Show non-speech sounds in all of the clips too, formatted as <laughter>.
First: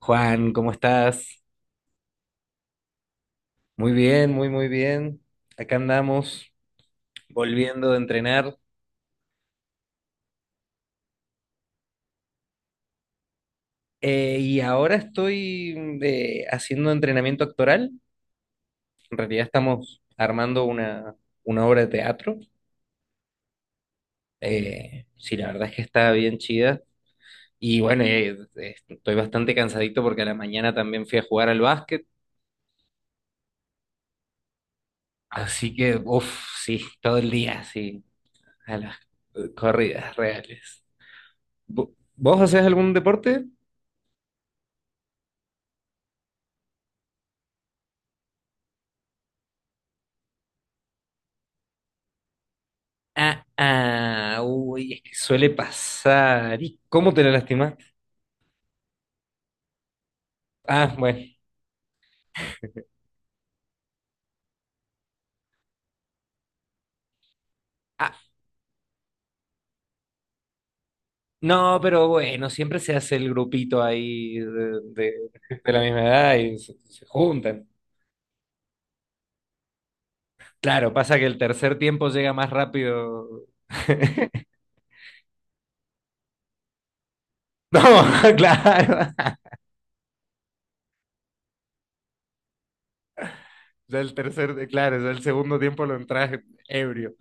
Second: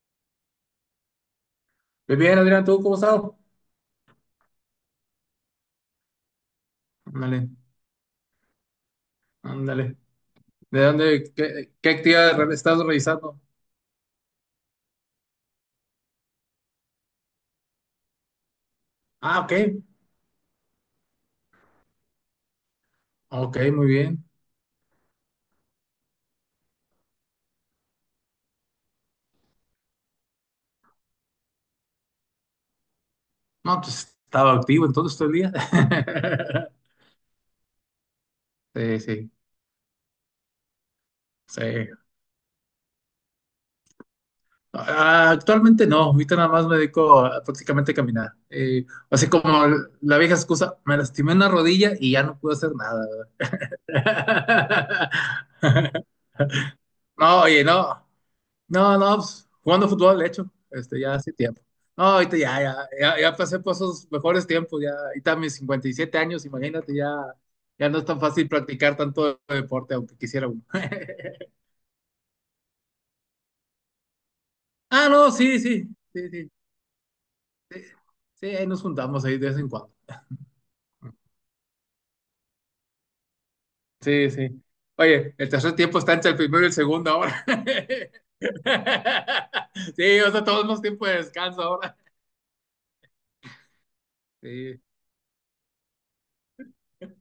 Juan, ¿cómo estás? Muy bien, Adrián, ¿tú cómo estás? Muy bien, muy, muy bien. Acá andamos Ándale, volviendo de entrenar. ándale. ¿De dónde, qué actividad estás realizando? Y ahora estoy haciendo entrenamiento actoral. En Ah, realidad ok, estamos armando una obra de teatro. ok, muy bien. Sí, la verdad es que está bien chida. Y bueno, estoy bastante cansadito porque a la mañana también fui a jugar al básquet. No, pues estaba activo entonces todo el día. Así que, uff, <laughs> sí, todo el día, sí, a las Sí, sí, corridas reales. sí. ¿Vos hacés algún deporte? Ah, actualmente no, ahorita nada más me dedico a prácticamente a caminar. Así como la vieja excusa, me lastimé una rodilla y ya no pude hacer nada. Ah, ah, uy, es que suele <laughs> pasar. ¿Y cómo te la No, oye, lastimaste? no. No, no, pues, jugando fútbol, de hecho, Ah, este, ya bueno. hace tiempo. No, ahorita ya, ya, ya, ya pasé por esos mejores tiempos, ya, ahorita mis 57 años, imagínate, ya, ya no es tan Ah, fácil practicar tanto deporte, aunque quisiera uno. <laughs> no, pero bueno, siempre se hace el grupito ahí Ah, no, sí, de la sí, misma sí, edad sí, y se juntan. sí, sí, ahí nos juntamos ahí de vez en cuando. Claro, pasa que el tercer tiempo llega más rápido. Sí, <laughs> sí. Oye, el tercer tiempo está entre el primero y el segundo ahora. No, <laughs> <laughs> claro. Sí, o sea, todos más tiempo de descanso ahora. Ya el tercer, Sí, claro, ya el segundo tiempo lo entras ebrio.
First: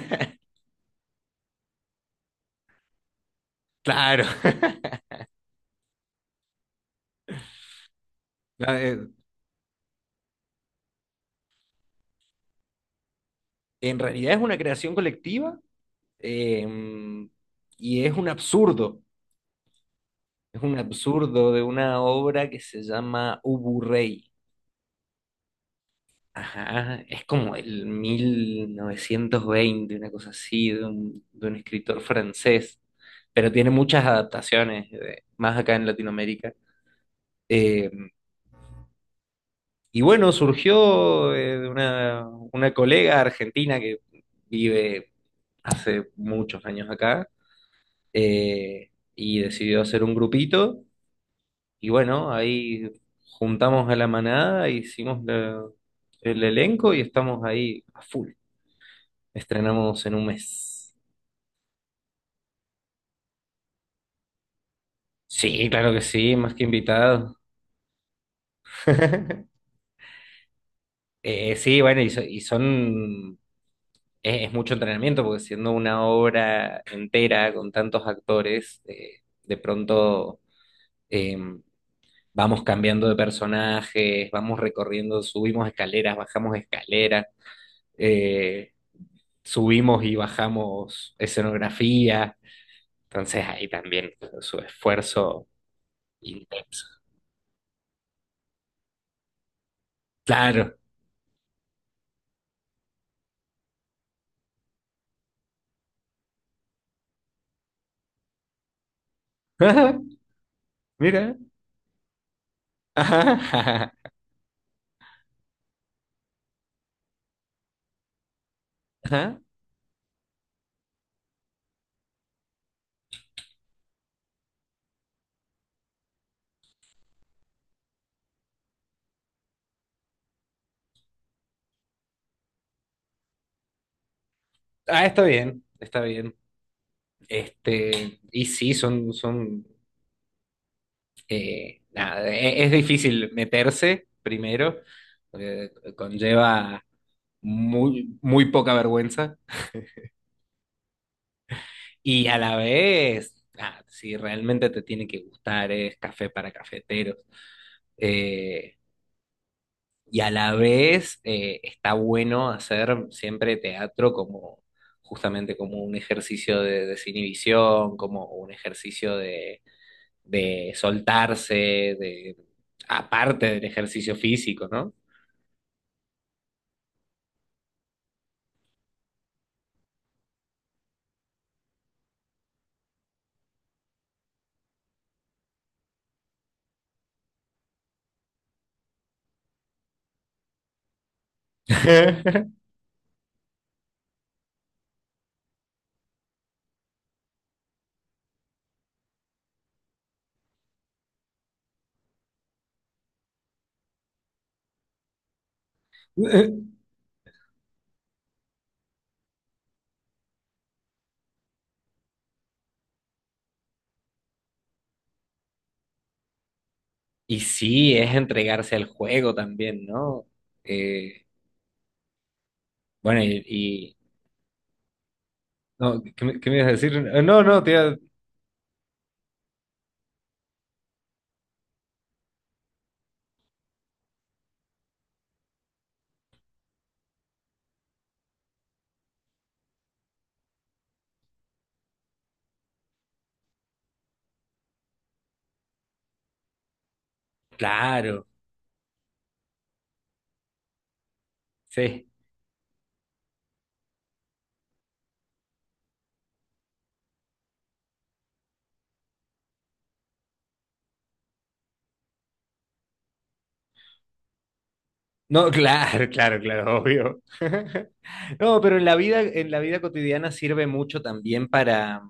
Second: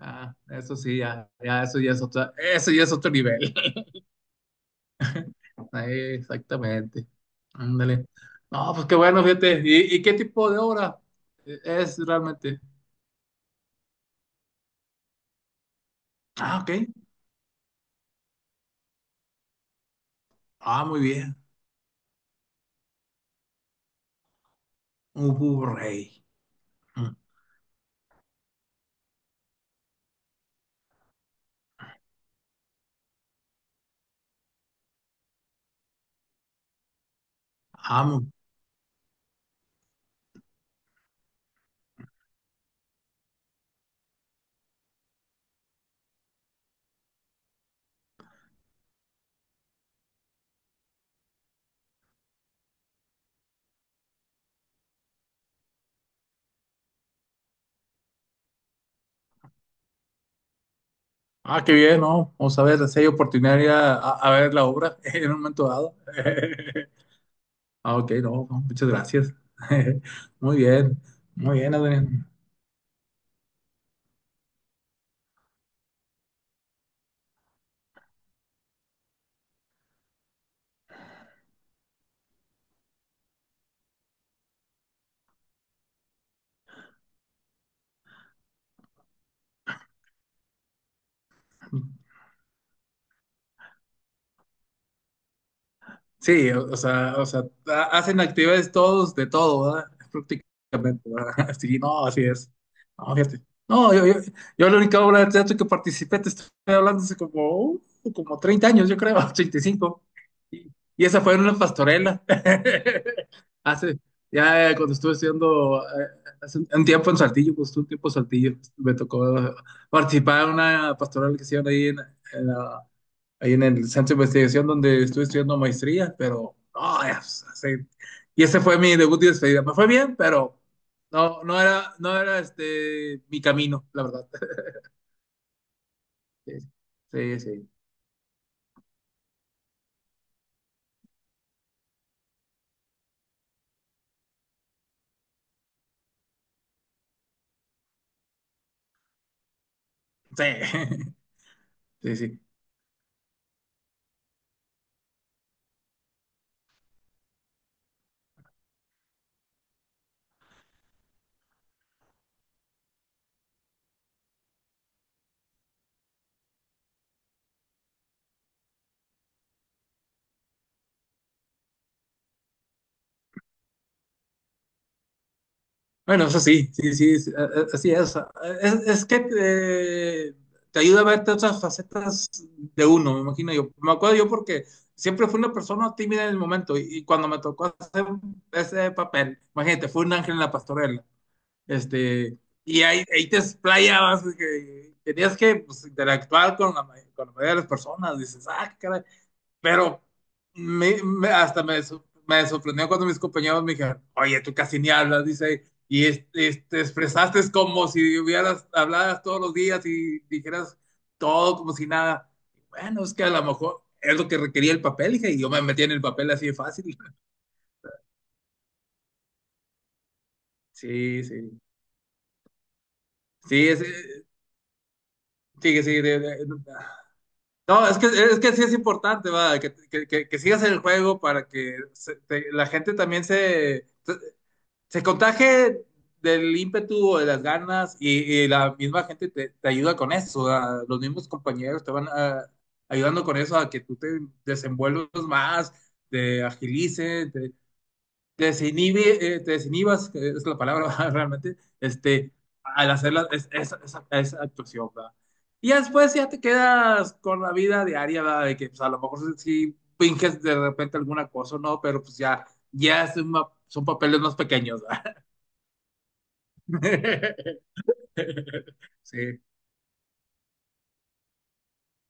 ah, eso sí, ya, ya, eso ya es otro, eso ya es otro nivel. Claro. Ahí, exactamente. Ándale. No, No, pues qué bueno, fíjate. Y qué tipo de obra es realmente? En realidad es una creación colectiva, Ah, eh, ok. y es un absurdo. Es un Ah, muy bien. absurdo de una obra que se llama Ubu Rey. Un Blu-ray. Ajá, Mm. es como el 1920, una cosa así, de de un escritor francés, pero tiene muchas adaptaciones, más acá en Latinoamérica. Eh, Ah, mu- y bueno, surgió de una colega argentina que vive hace muchos años acá, eh, y decidió hacer un grupito. Y bueno, ahí juntamos a la manada, el elenco y estamos ahí a full. Estrenamos en un mes. ah, qué bien, ¿no? Vamos a ver si hay oportunidad de ir a, a ver la obra <laughs> en un Sí, momento claro dado. que sí, más que <laughs> invitado. Ah, ok, no, no, muchas gracias. <laughs> <laughs> Muy bien, muy bien, Sí, bueno, Adrián. y son... es mucho entrenamiento porque siendo una obra entera con tantos actores, de pronto eh, vamos cambiando de personajes, vamos recorriendo, subimos escaleras, bajamos escaleras, eh, subimos y bajamos escenografía, entonces ahí también su esfuerzo Sí, intenso. O sea, hacen actividades todos de todo, ¿verdad? Claro. Prácticamente, ¿verdad? <laughs> Sí, no, así es. No, fíjate. No, yo la única obra de teatro que participé, te estoy hablando hace como, como 30 años, yo creo, <laughs> 35. <laughs> Y, cinco. Y esa fue Mira. en una pastorela. Ajá, <laughs> Hace, ajá. ya cuando estuve estudiando, hace un tiempo en Saltillo, pues un tiempo en Saltillo, me tocó Ajá. Participar en una pastoral que hicieron ahí en, ahí en el centro de investigación donde estuve estudiando maestría, pero no, y ese fue mi debut y despedida. Me fue bien, pero no, no era, no era este mi camino, la verdad. <laughs> Ah, está bien, está bien. Sí, sí, sí, Este, y sí, son, nada, es difícil meterse primero, porque conlleva muy, muy poca vergüenza. sí, <laughs> sí, Y a sí. la vez, ah, si realmente te tiene que gustar, es café para cafeteros. Eh, Y a la vez, está bueno hacer siempre teatro como justamente como un ejercicio de desinhibición, como un ejercicio de soltarse, de, aparte del ejercicio físico, ¿no? Bueno, eso sí, sí, sí, sí, así es. Es que te ayuda a verte otras facetas de uno, me imagino yo. Me acuerdo yo porque siempre fui una persona tímida en el momento y cuando me tocó hacer ese papel, imagínate, fue un ángel en la pastorela. Este, <laughs> y ahí, ahí te explayabas, que tenías que pues, interactuar con la, con la mayoría de las personas, dices, ah, qué caray. Pero hasta me, me sorprendió cuando mis compañeros me dijeron, oye, tú casi ni hablas, dice, y te expresaste como si hubieras habladas todos los días y dijeras todo como si nada. Bueno, es que a lo mejor es lo que requería el papel, dije, y yo me metí en el papel así de fácil. <laughs> Y sí, es entregarse al juego también, ¿no? Sí, Eh, sí, bueno, sí, es, sigue, no, sigue, qué me ibas a decir? No, no, te no, iba... es que sí es importante, va, que, que sigas en el juego para que la gente también se contagie del ímpetu, o de las ganas, y la misma gente te, te ayuda con eso, ¿va? Los mismos compañeros te van ayudando con eso a que tú te desenvuelvas más, te agilices, Claro, te desinhibe, te desinhibas, que es la palabra <laughs> realmente, sí. este, al hacer esa, esa actuación, ¿verdad? Y ya después ya te quedas con la vida diaria, ¿verdad? De que pues, a lo mejor si finges de repente alguna cosa, ¿no? Pero pues ya, ya es una- son papeles más pequeños, ¿verdad? No, <laughs> claro, claro, claro, obvio. <laughs> <laughs> No, pero Sí, en la vida cotidiana sirve mucho también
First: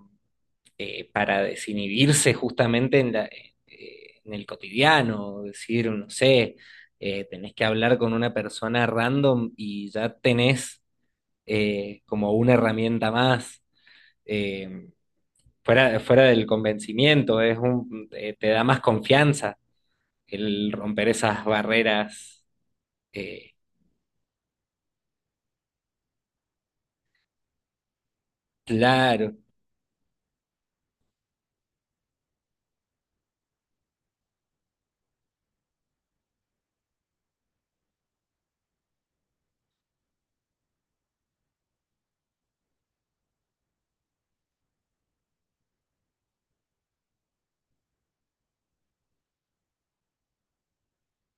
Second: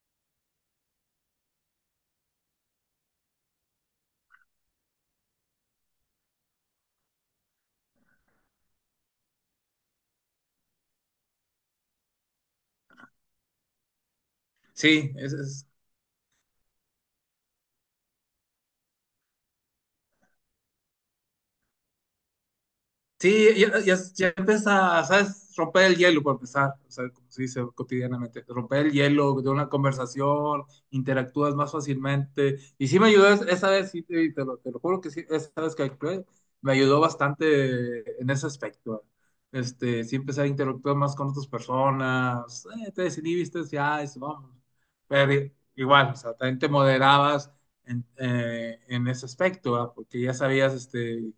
para desinhibirse justamente en en el cotidiano, decir, no sé, tenés que hablar con una persona random y ya tenés como una herramienta más, eh, sí, es fuera del convencimiento, es un, te da más confianza el romper esas barreras. sí, eh, ya, ya empieza, ¿sabes? Romper el hielo para empezar, o sea, como se dice cotidianamente, romper el Claro. hielo de una conversación, interactúas más fácilmente. Y sí me ayudó esa vez, sí, te, te lo juro que sí, esa vez que actué, me ayudó bastante en ese aspecto. Este, sí empecé a interactuar más con otras personas, te desinhibiste, ya, eso, vamos. Pero igual, o sea, también te moderabas en ese aspecto, ¿verdad? Porque ya sabías, este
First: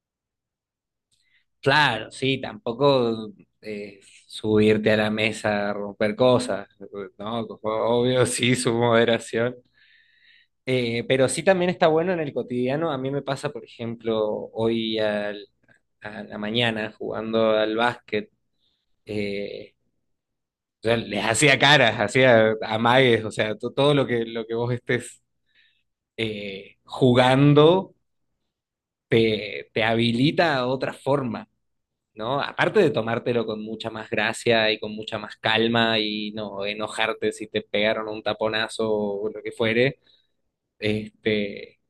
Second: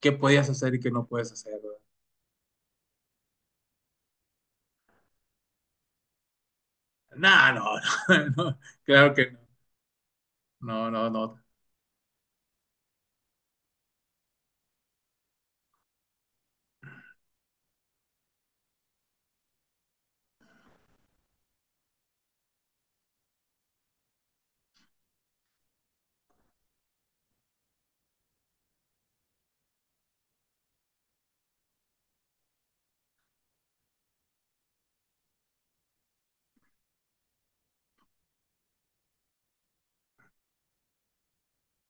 qué podías hacer y qué no puedes hacer, ¿verdad? Claro, sí, tampoco eh, subirte a la mesa a romper cosas, ¿no? No, Como... no, Obvio, <laughs> <laughs> no, sí, no, su claro que moderación. no, no, no, Pero no, sí también está bueno en el cotidiano. A mí me pasa, por ejemplo, a la mañana jugando al básquet, eh, yo les hacía caras, hacía amagues, o sea, todo lo que vos estés jugando te habilita a otra forma. ¿No? Aparte de tomártelo con mucha más gracia y con mucha más calma y no enojarte si te pegaron un taponazo o lo que fuere, este,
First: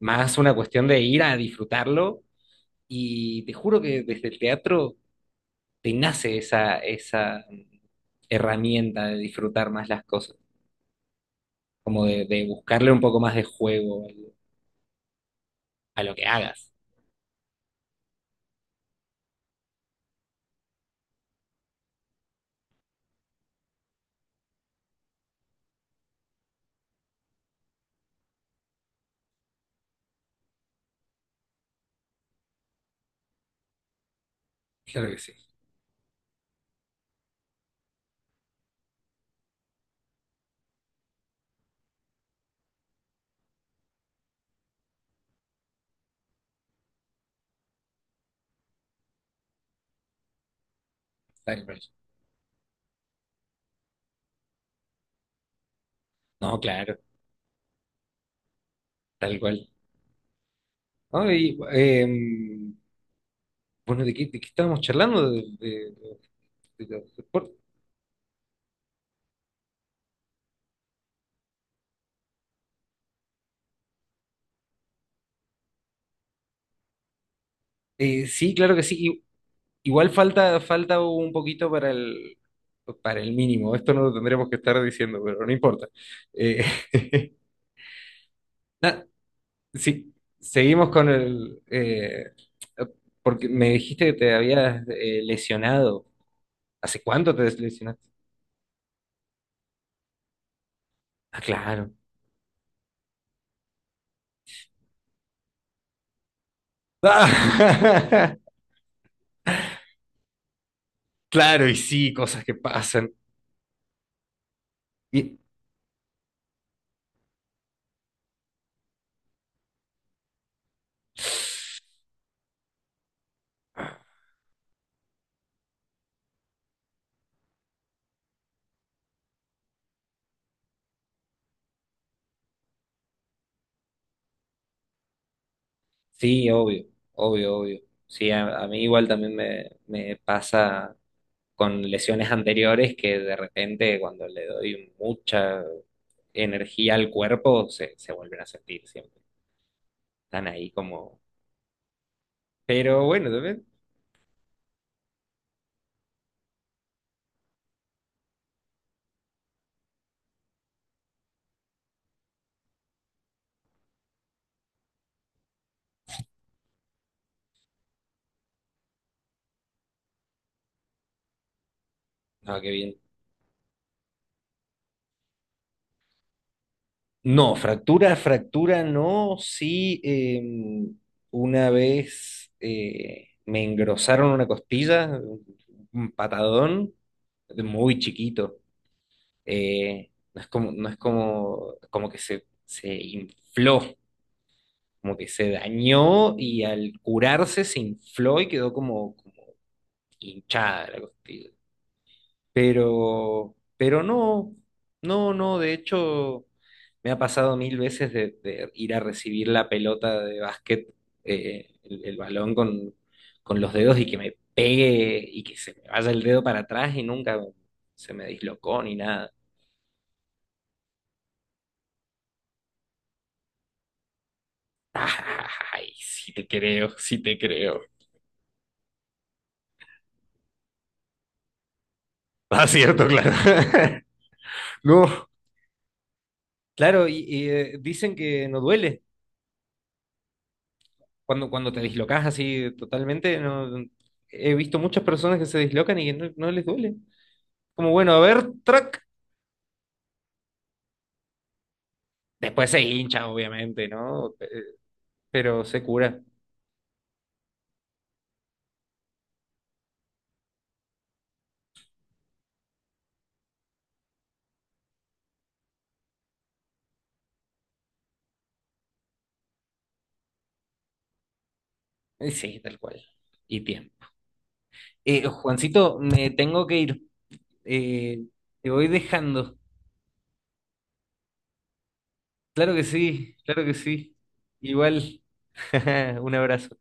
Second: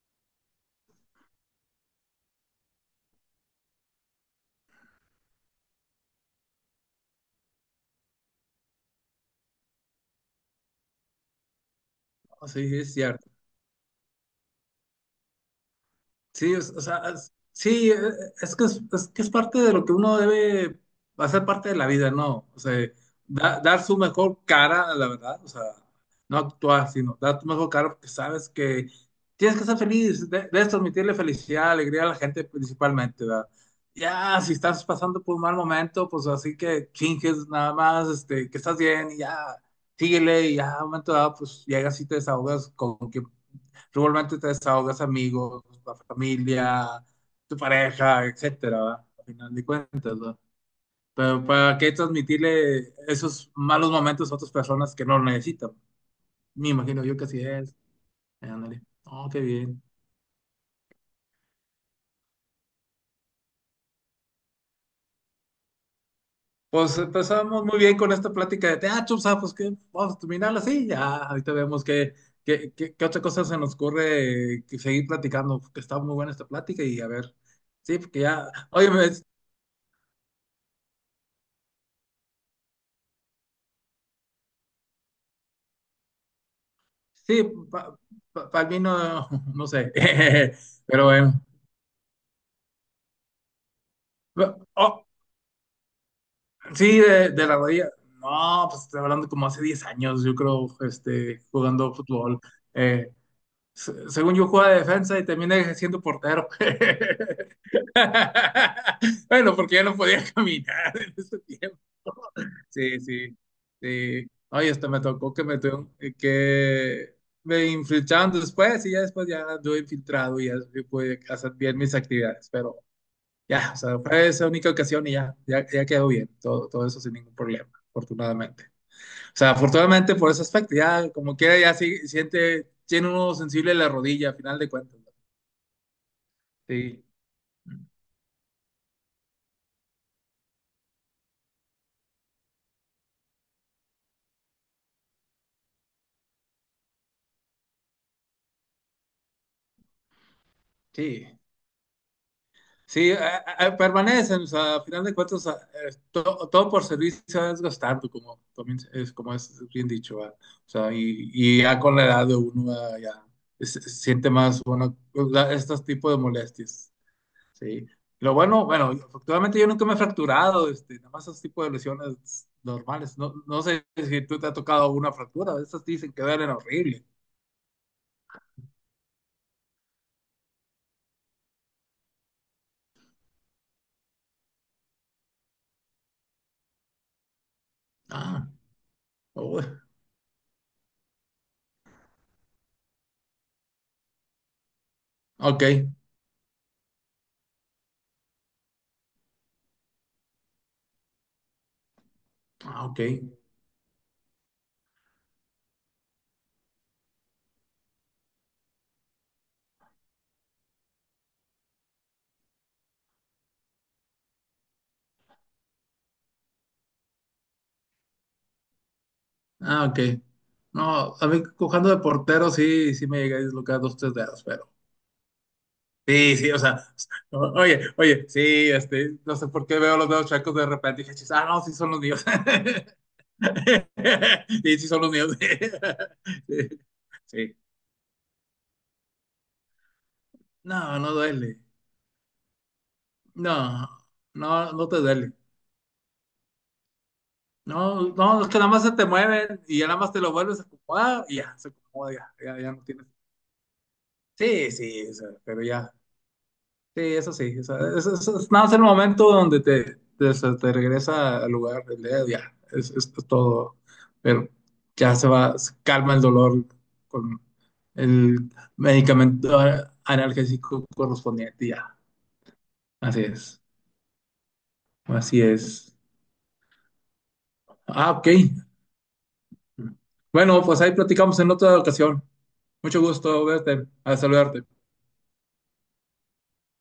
más una cuestión de ir a disfrutarlo, y te juro que desde el teatro te nace esa herramienta de disfrutar más las cosas, como de no, sí, buscarle es un poco cierto. más de juego a lo que Sí, hagas. o sea, sí, es que es parte de lo que uno debe hacer parte de la vida, ¿no? O sea, dar su mejor cara, la verdad, o sea, no actuar, sino dar tu mejor cara porque sabes que tienes que ser feliz, debes transmitirle felicidad, alegría a la gente principalmente, ¿verdad? Ya, si estás Claro que pasando sí, por un mal momento, pues así que finges nada más, este, que estás bien y ya, síguele y ya, a un momento dado, pues llegas y te desahogas con quien regularmente te desahogas, amigos, la familia, tu pareja, etcétera, ¿verdad? Al final de cuentas, ¿verdad? Pero tal ¿para cual. qué transmitirle esos malos momentos a otras personas que no lo necesitan? No, Me claro, imagino yo que así es. Ándale. Oh, tal qué cual. bien. Ay, bueno, de qué estábamos charlando? De- Pues de- de- por- empezamos muy bien con esta plática de teatro, ¿sabes? Pues que vamos a terminarla así, ya, ahorita vemos qué, qué otra cosa se nos ocurre que seguir platicando, que está muy buena esta plática y a ver, sí, porque ya, sí, claro que oye, sí. me- I- Igual falta un poquito para para el mínimo. Esto no lo tendremos que estar diciendo, pero no importa. Eh, <laughs> sí, para el vino, na- no no sé, sí, <laughs> seguimos pero con bueno. el... porque me dijiste que te habías Oh, lesionado. sí, ¿Hace cuánto te de la rodilla. lesionaste? No, pues estoy hablando como hace 10 años, yo creo, Ah, este, claro. jugando fútbol. Eh, Según yo jugaba de defensa y terminé siendo portero. <laughs> Bueno, porque ya no podía <laughs> caminar en <laughs> ese Claro, y tiempo. sí, cosas que Sí, pasan. sí, sí. Ay, hasta me tocó Y... que me tuvieron que me infiltraron después y ya después ya anduve infiltrado y ya sí pude hacer bien mis actividades, pero ya, o sea, fue esa única ocasión y ya, ya, ya quedó bien, todo, todo eso sin ningún problema, afortunadamente. O sea, afortunadamente por ese aspecto, ya como quiera, ya sí, siente, tiene uno sensible la rodilla, a final de cuentas. ¿No? Sí, obvio, Sí, obvio, obvio. Sí, a mí igual también me pasa con lesiones <laughs> anteriores que de repente cuando le doy mucha energía al cuerpo se vuelven a sentir siempre. Están ahí como... sí. Pero Sí, bueno, también... permanecen, o sea, a final de cuentas, todo por servicio es gastando, como también es, como es bien dicho, ¿va? O sea, y ya con la edad de uno ya se siente más, bueno, pues, estos tipos de molestias, ¿sí? Lo bueno, bueno, afortunadamente yo nunca me he fracturado, este, nada más esos tipos de lesiones No, qué bien. normales. No, no sé si tú te ha tocado una fractura, esas dicen que duelen horrible. No, fractura, fractura no. Sí, una vez me engrosaron una costilla, un patadón, muy Ah, chiquito. oh, Eh, no es como, no es como, como que se infló, como que se ok, dañó y al curarse se infló y quedó como, como hinchada la costilla. ah, ok. Pero no, no, no, de hecho me ha pasado mil veces de ir a recibir la pelota de básquet, el balón con los dedos y que me pegue y que se me vaya el dedo para atrás y nunca se me dislocó ni nada. Ah, ok. No, a mí cojando de portero sí, sí me llegué a dislocar dos, tres dedos, pero. Ay, sí Sí, te sí, o sea, creo, sí te creo. oye, oye, sí, este, no sé por qué veo los dedos chacos de repente y dije, "Chis, ah, no, sí son los míos". Ah, <laughs> cierto, claro. <laughs> Sí, sí son los No. míos. <laughs> Sí. Claro, y, Sí. Dicen que no duele No, no cuando, duele. cuando te dislocas así totalmente. No, No, he no, visto no te muchas duele. personas que se dislocan y que no, no les duele. Como No, bueno, a no, es ver, que nada más se track. te mueven y ya nada más te lo vuelves a acomodar y ya, se acomoda, ya, ya, Después ya se no tienes. hincha, obviamente, ¿no? Pe- Sí, sí, o sea, pero Pero se ya. cura. Sí, eso sí. O sea, eso es, nada más el momento donde te, se te regresa al lugar, el dedo, ya, es todo. Pero ya se va, se calma el dolor con el medicamento analgésico correspondiente, ya. Sí, tal cual. Así Y es, bien. Así es. Juancito, me tengo que ir. Ah, Eh, ok. te voy dejando. Bueno, pues ahí platicamos en otra ocasión. Claro que Mucho sí, gusto claro que verte, sí. a saludarte. Igual. <laughs> Un abrazo.